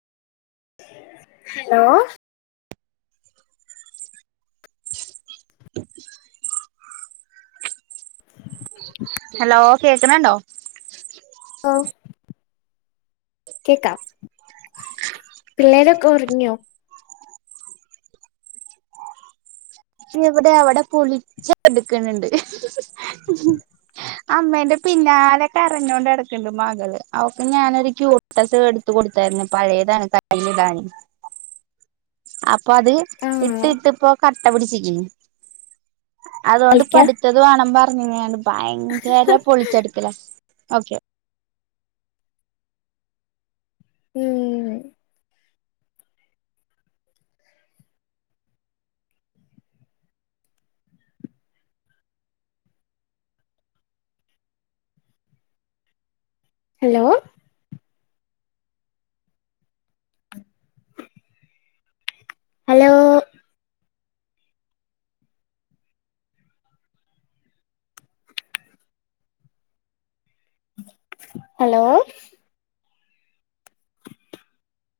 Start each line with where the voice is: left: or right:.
left: hello
right: hello കേക്കണണ്ടോ
left: ഓ കേക്കാം പിള്ളേരൊക്കെ ഉറങ്ങിയോ
right: എവിടെ അവിടെ പൊളിച്ചടുക്കണണ്ട് അമ്മേന്റെ പിന്നാലെകരഞ്ഞോണ്ട് നടക്ക്ണ്ട് മകള് അവൾ ക്‌ ഞാനൊരു ക്യുട്ടസ് എടുത്ത കൊടുത്തായിരുന്നു പഴയതാണ് കയ്യിലിടാൻ അപ്പൊ അത് ഇട്ട്
left: ആഹ്
right: ഇട്ട് പ്പോ കട്ട പിടിച്ചിക്ക്ണ് അതുകൊണ്ട്
left: കളിക്കാ
right: പഠിത്തത് വാണംപർ അങ്ങയാണ്ട് ഭയങ്കര പൊളിച്ചെടുക്കല ഓക്കെ
left: ഉം ഹലോ ഹലോ ഹലോ